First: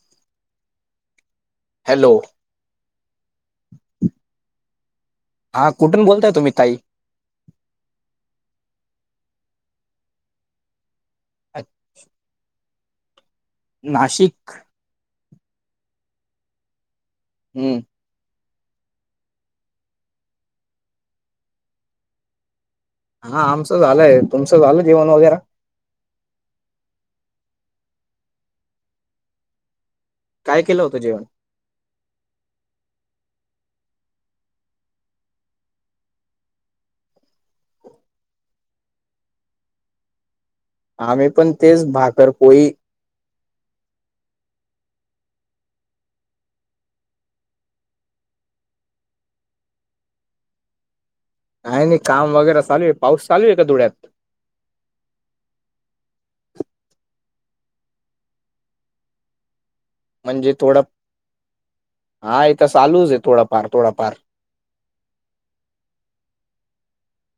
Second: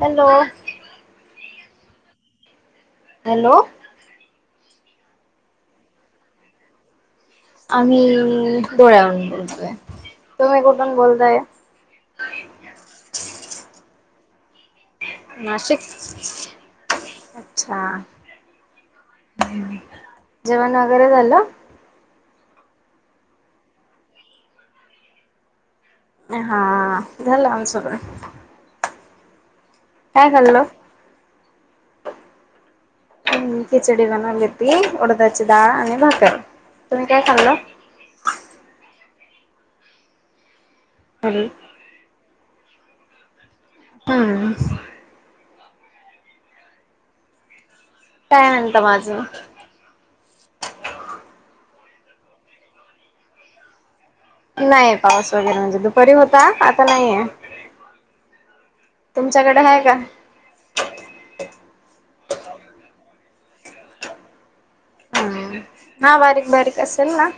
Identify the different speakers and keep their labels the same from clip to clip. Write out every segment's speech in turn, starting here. Speaker 1: Hello
Speaker 2: hello
Speaker 1: hello
Speaker 2: हा कुठून बोलताय तम्ही ताई
Speaker 1: आमही दोड आणून बोल तुमही कोठून बोलताय
Speaker 2: अचछ नाशिक
Speaker 1: नाशिक
Speaker 2: हम्म
Speaker 1: अच्छा जेवण वगैरे झालं
Speaker 2: हा आमचं झालंय तुमचं झालं जेवन वगैरे
Speaker 1: हा झालं आम सगं
Speaker 2: काय केलं होतं जेवण
Speaker 1: खिचडी बनवली ती उडदाची डाळ आणि भाकरर तुम्ही काय खाल्लं
Speaker 2: आम्ही पण तेच भाकर कोोळी
Speaker 1: ह काय म्हणत माझं
Speaker 2: काय नाही का वगैरे चालू आहे पाऊस चालू आहे का धुळ्यात
Speaker 1: नाही पाऊस वगैरे म्हणजे दुपारी होता आता नाहीये तुमच्याकडे आहे का
Speaker 2: म्हणजे थोडं हा इ तर चालूच आहे थोडाफार थोडाफार
Speaker 1: हम हा बारीक बारीक असेल ना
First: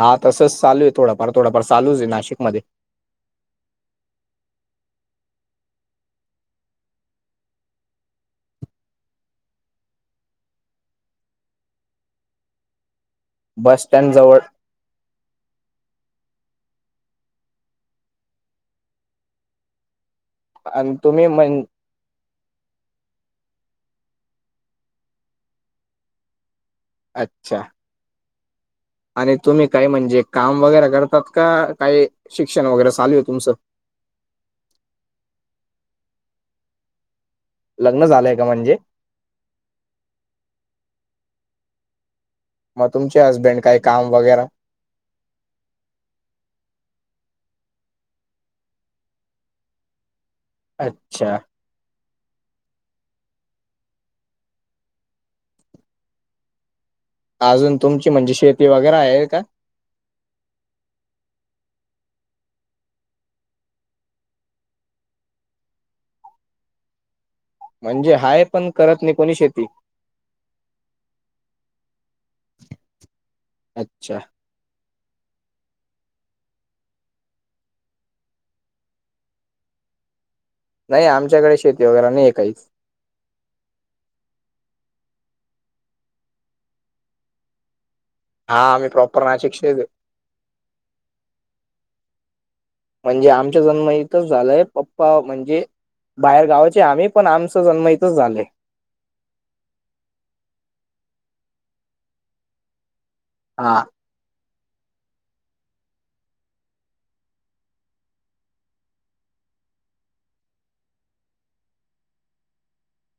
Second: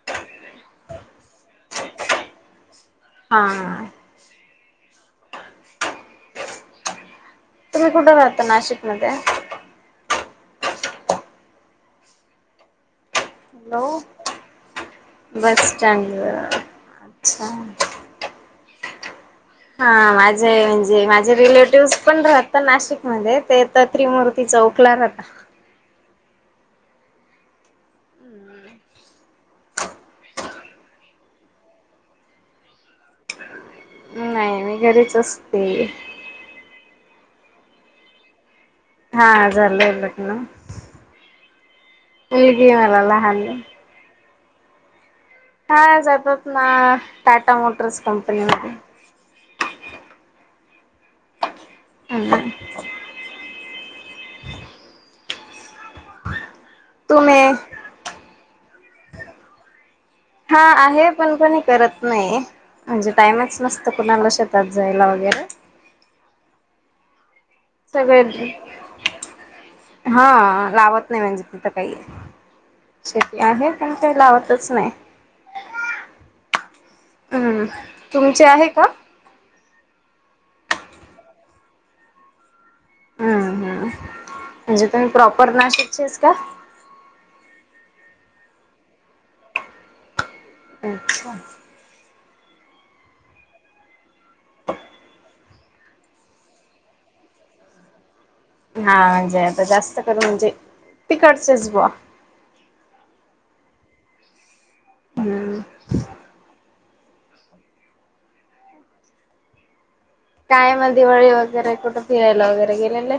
Speaker 2: हा तसं चालू आहे थोडाफार थोडफार चालू आहे नाशिक मध्ये
Speaker 1: हा तुम्ही कुठे राहता नाशिकमध्येध्ये
Speaker 2: बस
Speaker 1: हॅलो
Speaker 2: स्टँड जवळ
Speaker 1: बस स्टँ हा माझे
Speaker 2: आणि
Speaker 1: म्हणजे
Speaker 2: तुम्ही
Speaker 1: माझे
Speaker 2: म्हण
Speaker 1: रिलेटिव्हस पण राहत नाशिक मध्ये ते तर त्रिमूर्ती चौकला न होता
Speaker 2: अच्छा
Speaker 1: हम्म
Speaker 2: आणि तुम्ही काय म्हणजे काम वगैरे करतात का काही शिक्षण वगैरे चालू आहे तुमचं
Speaker 1: नमी घरीच असते
Speaker 2: लग्न झालंय का म्हणजे
Speaker 1: हा झालंय लग्न मुलगी आहे
Speaker 2: मग
Speaker 1: मला
Speaker 2: तुमचे
Speaker 1: लहाानले
Speaker 2: हसबेंड काय काम वगैरे
Speaker 1: हा जातात ना टाटा मोटर्स कंपनी म
Speaker 2: अच्छा
Speaker 1: हम् तुम्ही
Speaker 2: अजून तुमची म्हणजे शेती वगैरे आहे का
Speaker 1: हा आहे पण कोणी करत नाही म्हणजे टाईमच मस्त कुणाला शेतात जायला वगैरे
Speaker 2: म्हणजे हाय
Speaker 1: सगळे
Speaker 2: पण करत नाही कोणी शेती
Speaker 1: हा लावत नाही म्हणजे तिथं काही शेती आहे पण ते
Speaker 2: अच्छा.
Speaker 1: लावत. नाही हम् तुमचे आहे का?
Speaker 2: नाही आमच्याकडे शेती वगैरे नाही काहीच.
Speaker 1: हम्म हम्म म्हणजे तुम्ही प्रॉपर नाशिकचेस का?
Speaker 2: हा आम्ही प्रॉपर ना शिक्षेत दे.
Speaker 1: अच्छा.
Speaker 2: म्हणजे आमच्या जन्म इथं झालंय पप्पा म्हणजे बाहेर गावाचे आम्ही पण आमच जन्म इथच झालं.
Speaker 1: हा म्हणजे आता जास्त करू म्हणजे तिकडचच बवा.
Speaker 2: हा.
Speaker 1: हम्म. काय म दिवाळी वगैरे कुठं फिरायला वगैरे गेलेलं.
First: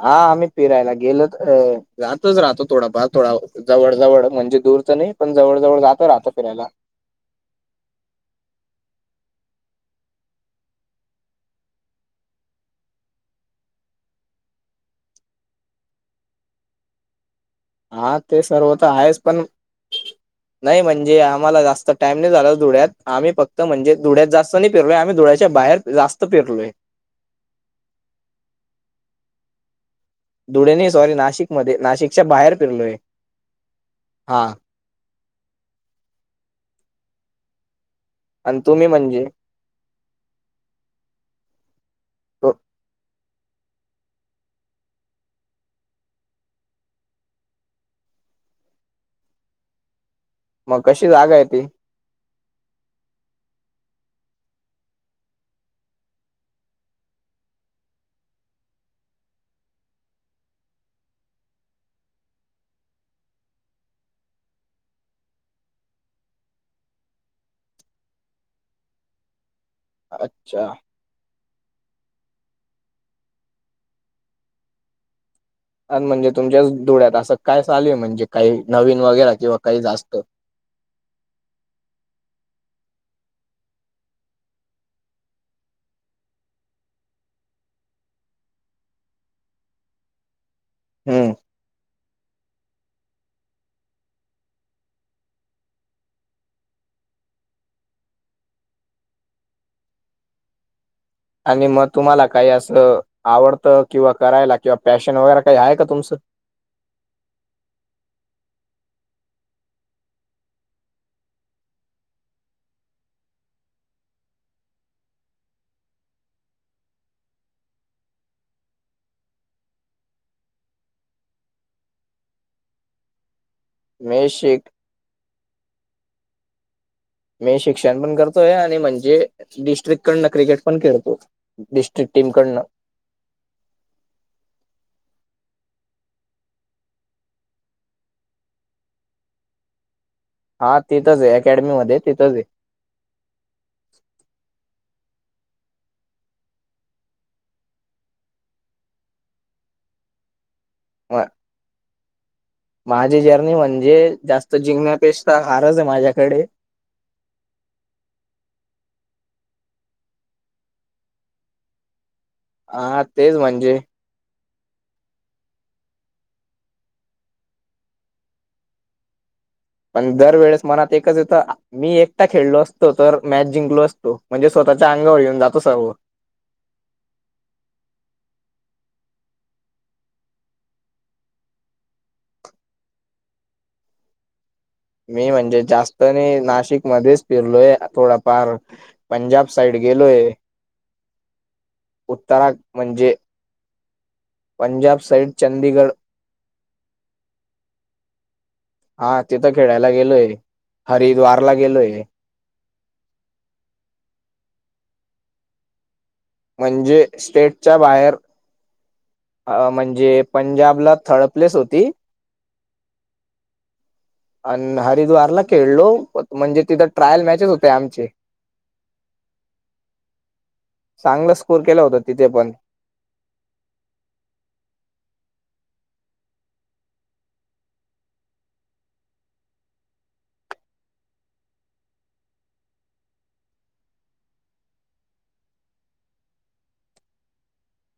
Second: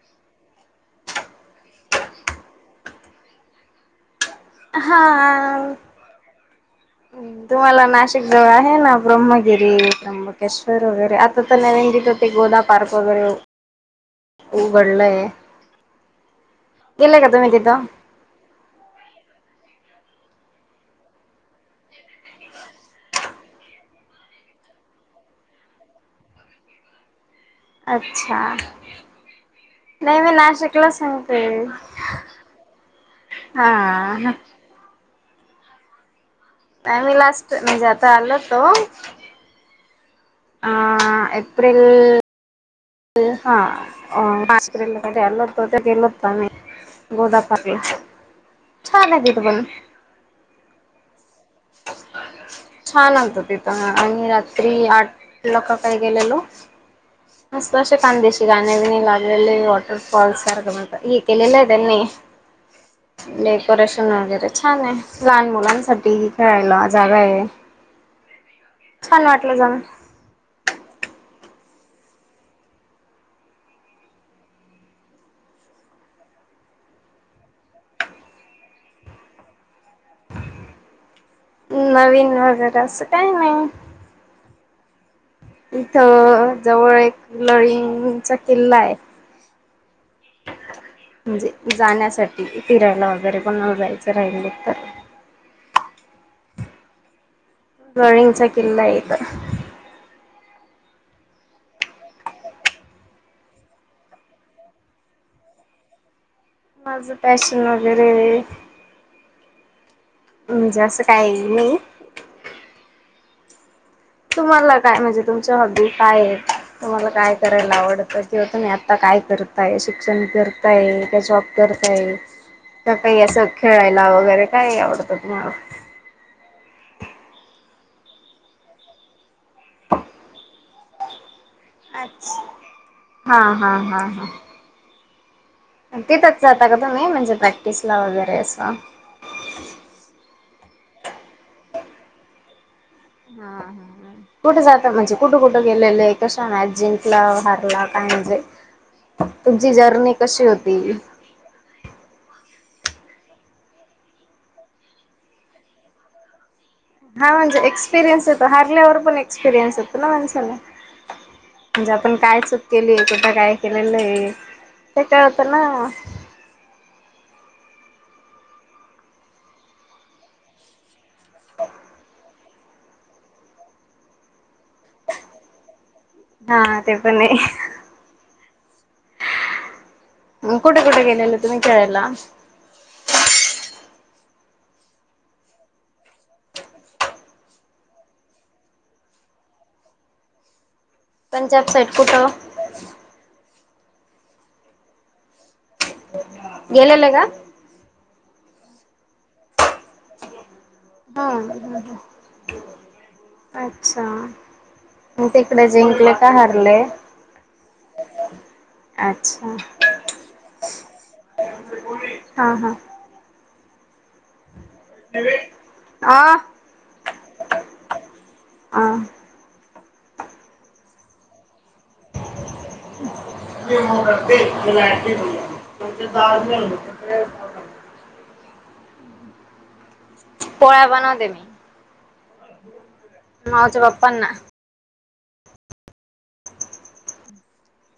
Speaker 2: हा आम्ही फिरायला गेलो जातच राहतो थोडाफार थोडा जवळ जवळ म्हणजे दूरच नाही पण जवळ
Speaker 1: हा.
Speaker 2: जवळ जात राहता फिरायला
Speaker 1: तुम्हाला नाशिक जवळ आहे ना ब्रह्मगिरी त्यंबकेश्वर वगैरे आता तर नंदेत होते गोदा पार् वगैरे उघडलंय गेलय का तुम्ही तिथं.
Speaker 2: हा ते सर्व तर आहेच पण नाही म्हणजे आम्हालास् टाइम नाही झाला धुळ्यात आम्ही फक्त म्हणजे धुळ्यात जास्त नाही फिरलो आम्ही धुळ्याच्या बाहेर जास्त पेरलोय.
Speaker 1: अच्छा. नाही मी
Speaker 2: धुळे नाही
Speaker 1: नाशिकला
Speaker 2: सॉरी
Speaker 1: सांगते.
Speaker 2: नाशिकमध्ये नाशिकच्या बाहेर फिरलोय
Speaker 1: हा.
Speaker 2: हा
Speaker 1: नाही मी लास्ट मी जाता आल
Speaker 2: आणि
Speaker 1: तो
Speaker 2: तुम्ही म्हणजे
Speaker 1: आ एप्रिल
Speaker 2: हो.
Speaker 1: हाला कडेल त होते गेलत तम गोदापली छान आहे येत पण
Speaker 2: मग कशी जागा आहे ती.
Speaker 1: ह. छान आत तिथं आणि रात्री आठ ल का काय गेलेलो.
Speaker 2: [unintelligible]
Speaker 1: स्पर्श कंदशशी ग आनेवीन लागलेली वाटर फाल्स सर्ग मत ह केलेला आहेनी नाही.
Speaker 2: [unintelligible]
Speaker 1: डेकोरेशन वगैरे छान आहे लहान मुलांसाठी खेळायला जागा आहे. छान वाटलं जाण.
Speaker 2: अच्छा. म्हणजे तुमच्याच डोळ्यात असं काय चालू आहे म्हणजे काही नवीन वगैरे किंवा काही जास्त
Speaker 1: नवीन वगैरे असं काय नाही. इथ जवळ एक लळींगचा किल्ला आहे.
Speaker 2: हम्म
Speaker 1: म्हणजे जाण्यासाठी फिरायला वगैरे पण जायचं राहिल तर ड्रॉळींगचाकिल येत.
Speaker 2: आणि मग तुम्हाला काही असं आवडतं किंवा करायला किंवा पॅशन वगैरे काही आहे का तुमचं?
Speaker 1: माझं पॅशन वगैरे म्हणजे असं काही नाही. तुम्हाला काय म्हणजे तुमच्या हॉबी काय आहेत. त मला काय करायला आवडत तेवत मी आता काय करताय शिक्षण करताय त्याच्या तर काही तर काही असं खेळायला
Speaker 2: मी
Speaker 1: वगैरे
Speaker 2: शिक
Speaker 1: काय आवडतं मला
Speaker 2: मी शिक्षण पण करतोय आणि म्हणजे डिस्ट्रिक कडन क्रिकेट पण खेळतो. डिस्ट्रिक्ट
Speaker 1: अच्छा.
Speaker 2: टीमकडनं.
Speaker 1: हा हा हा हा. तिथंच जाता का तुम्ही म्हणजे प्रॅक्टिसला वगैरे असं.
Speaker 2: हा तिथंच आहे अकॅडमी मध्ये तिथंच आहे.
Speaker 1: हा. कुठे जातात म्हणज कुठं-कुठ गेलेले कश ना जिंकला हरला काय म्हणजे तुमची जर्नी कशी होती?
Speaker 2: वा. माझी जर्नी म्हणजे जास्त जिंण्यापेक्षा हारच आहे माझ्याकडे.
Speaker 1: हा म्हणजे एक्सपिरियन्स येतो हारल्यावर पण एक्सपिरियन्स येतो ना माणसाला. म्हणजे आपण काय चूक केली
Speaker 2: हा
Speaker 1: कुठे
Speaker 2: तेच
Speaker 1: काय
Speaker 2: म्हणजे
Speaker 1: केलेलं आहे ते कळत ना.
Speaker 2: पण दरवेेळेस मनात एकच येतं मी एकटा खेळलो असतो तर मॅच जिंकलो असतो म्हणजे स्वतःच्या अंगावर येऊन जातो सगव.
Speaker 1: हा ते पण नाही. ह कुठे-कुठे गेलेल तुमही केळलला?
Speaker 2: मी म्हणजे जास्तने नाशिक मध्येच फिरलोय थोडाफार. पंजाब साईड गेलोय,
Speaker 1: पंजाब साईड कुठं
Speaker 2: उत्तरा म्हणजे, पंजाब साईड चंदीगड
Speaker 1: गेलेले का?
Speaker 2: हा तिथं खेळायला गेलोय,
Speaker 1: हा
Speaker 2: हरिद्वारला गेलोय.
Speaker 1: अच्छा म तिकडे जिंकले. का हारले
Speaker 2: म्हणजे स्टेटच्या बाहेर
Speaker 1: अच्छा
Speaker 2: अ म्हणजे पंजाबला थर्ड प्लेस होती.
Speaker 1: हा
Speaker 2: अन हरिद्वारला खेळलो
Speaker 1: हा
Speaker 2: म्हणजे तिथं ट्रायल मॅचेच होते आमचे.
Speaker 1: हां.
Speaker 2: चांगला स्कोर केला होता तिथे पण.
Speaker 1: [unintelligible] पोळ्या बनवते मी, मावच्या बाप्पांना.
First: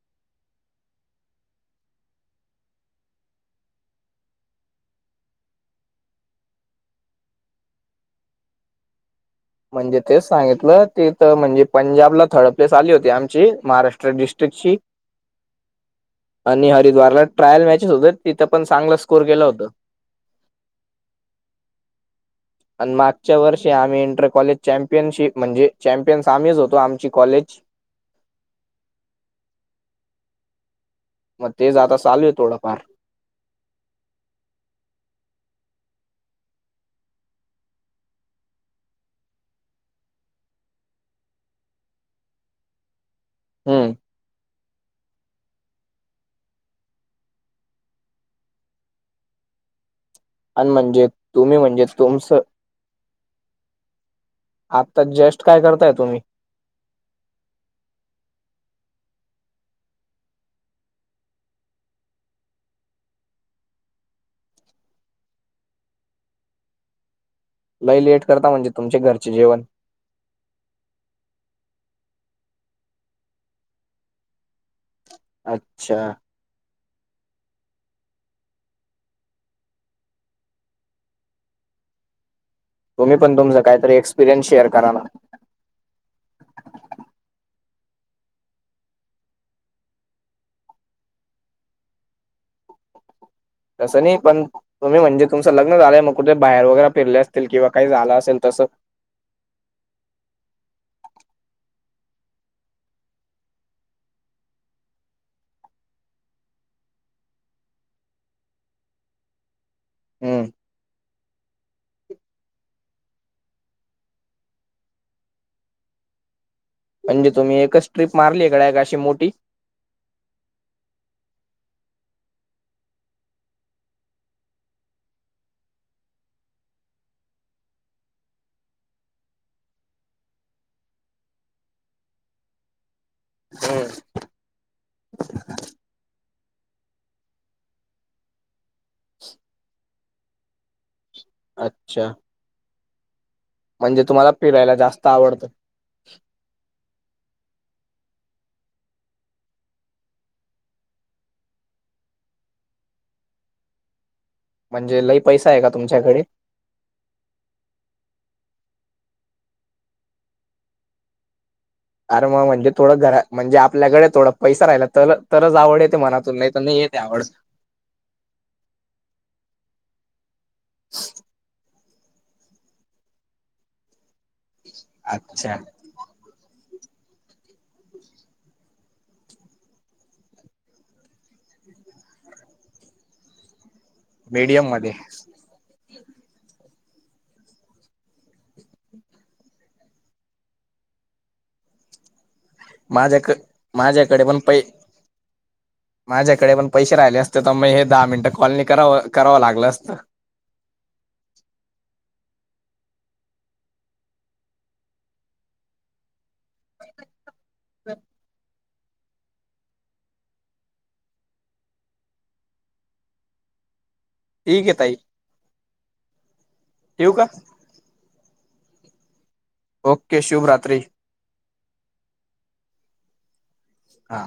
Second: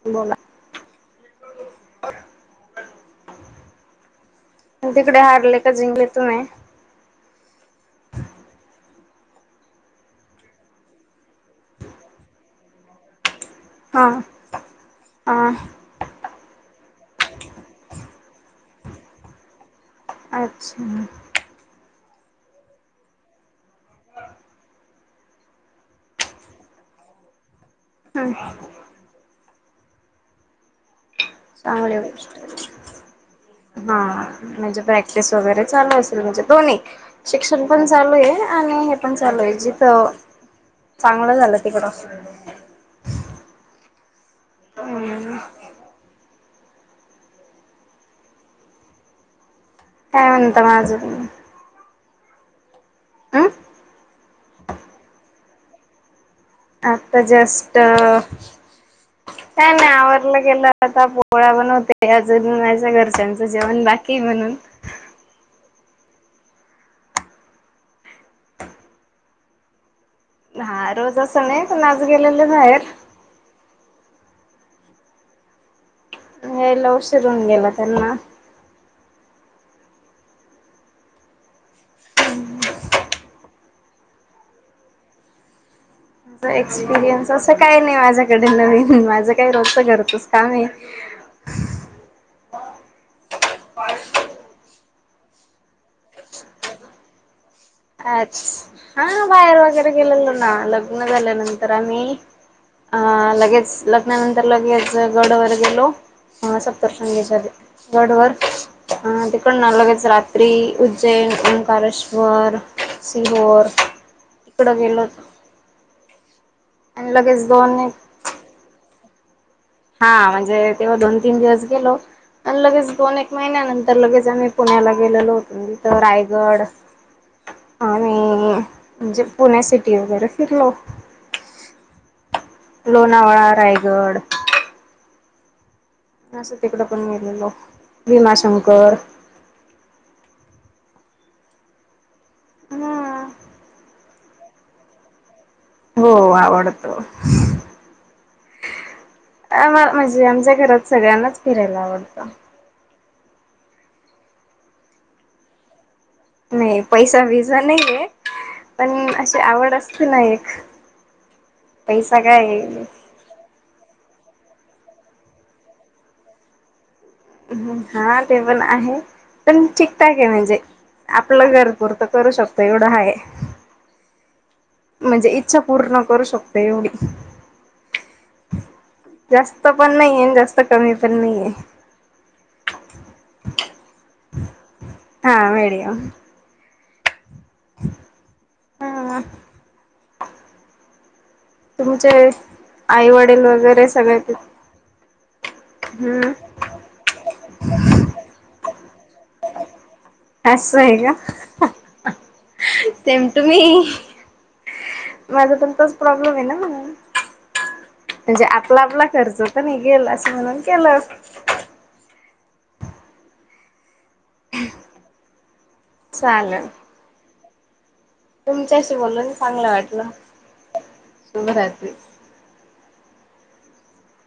Speaker 1: बोला. तिकडे हारले का जिंकले तुम्ही?
Speaker 2: म्हणजे तेच सांगितलं तिथ म्हणजे पंजाबला थर्ड प्लेस आली होती आमची.
Speaker 1: हा
Speaker 2: महाराष्ट्र डिस्ट्रिकची.
Speaker 1: हा
Speaker 2: आणि हरिद्वारला ट्रायल मॅचेस होते तिथं पण चांगलं स्कोअर केलं होतं.
Speaker 1: अच्छा.
Speaker 2: आणि मागच्या वर्षी आम्ही इंटर कॉलेज चॅम्पियनशिप म्हणजे चॅम्पियनस आम्हीच होतो आमची कॉलेज. [inaudible]
Speaker 1: हा.
Speaker 2: मग तेच आता
Speaker 1: चांगली
Speaker 2: चालू आहे
Speaker 1: गोष्ट
Speaker 2: थोडंफार.
Speaker 1: हा म्हणजे प्रॅक्टिस वगैरे चालू असेल म्हणजे दोन्ही. शिक्षण पण चालू आहे आणि हे पण चालू आहे जिथ चांगलं झाल तिकडं.
Speaker 2: हम्म.
Speaker 1: हम. काय म्हणता
Speaker 2: अन म्हणजे
Speaker 1: माझं
Speaker 2: तुम्ही म्हणजे तुमच?
Speaker 1: अं
Speaker 2: आत्ता जेस्ट काय करताय तुम्ही?
Speaker 1: आता जास्ट का नाही आवरलं गेलं आता पोहळा्या बनवते अजून माझ्या घरच्यांचं जेवण बाकी हाय म्हणून.
Speaker 2: लई लेट करता म्हणजे तुमचे घरचे जेवण.
Speaker 1: हा रोज असं नाही पण आज गेलेले बाहेर.
Speaker 2: अच्छा.
Speaker 1: यायला उशिर होऊन गेला त्यांना.
Speaker 2: तुम्ही पण तुमचा काहीतरी एक्पिरियन्स शेअर करा ना.
Speaker 1: एक्सपिरियन्स असं काही नाही माझ्याकडे नवीन. माझं काय रोजच घरचंच काम आहे.
Speaker 2: तस नाही. पण तुम्ही म्हणजे तुमचं लग्न झाल मग कुठे बाहेर वगैरे फिरल्या असं - किंवा काही -
Speaker 1: अच्. हा. बाहेर वगैरे गेलेलो ना. लग्न झाल्यानंतर आम्ही- आं. लगेच. लग्नानंतर लगेच गडवर गेलो. सप्तशृंगीच्या गडवर- [unintelligible] लगेच रात्री उज्जैन, ओंकारेश्वर. सिंहोर. इकडं गेलो होतो.
Speaker 2: म्हणजे तुम्ही
Speaker 1: दोन
Speaker 2: एकच
Speaker 1: एक
Speaker 2: ट्र्रीप मारली आहे का? डायरेक्ट अशी मोठी?
Speaker 1: हां. म्हणजे तेव्हा दोन तीन दिवस गेलो. आणि लगेच दोन एक महिन्यानंतर लगेच आम्ही पुण्याला गेलेलो. तथं रायगड- आम्ही -म्हणजे पुणे सिटी वगैरे फिरलो. लोणावळा, रायगड. अस तिकड पण गेलेलो. भीमाशंकर-
Speaker 2: अच्छा.
Speaker 1: हां.
Speaker 2: म्हणजे तुम्हाला फिरायला जास्त आवडत.
Speaker 1: हों आवडतो. ये मं म्हणजे, आमच्या घरात सगळ्यांनाच फिरायला आवडतं.
Speaker 2: म्हणजे लयी पैसा आहे का तुमच्याकडे?
Speaker 1: नाही पैसा बिसा नाहीयें- पण अशी आवड असते ना एक. पैसा
Speaker 2: अर मग म्हणजे
Speaker 1: काय
Speaker 2: थोडं घरा - म्हणजे आपल्याकडे थोडा पैसा राहिला तर, तरच आवड येते मनातून. नाही तर नाही येते आवड.
Speaker 1: हा ते पण आहे. पण ठीकठाक आहे म्हणजे आपलं घर- पुूरत करू शकतो एवढं हाय. म्हणजे
Speaker 2: अच्छा
Speaker 1: इच्छा पूर्ण करू शकतो एवढी. जास्त पण नाहिए. अन जास्त कमी पण नाहीये.
Speaker 2: मीडियम मध्ये.
Speaker 1: हां मिडीयम. हां. तुमचे आई
Speaker 2: माझ्याक
Speaker 1: वडील वगैरे सगळे
Speaker 2: माझ्याकडे
Speaker 1: ति-
Speaker 2: पण पै माझ्याकडे पण पैसे राहिले असते तर मग हे दहा मिनटं कॉल नाई कराव, करावं लागलं असतं.
Speaker 1: असंये का? ते मं तुम्ही- माझा पण तोच प्रॉब्लेम आहे नां म्हणून- म्हणजे आपला आपला खर्च तर निघेल. असं म्हणून केलं.
Speaker 2: ठीक आहे ताई.
Speaker 1: चालल.
Speaker 2: ठेऊ कां?
Speaker 1: तुमच्याशी बोलून चांगलं वाटलं.
Speaker 2: ओके
Speaker 1: शुभरात्री.
Speaker 2: हां.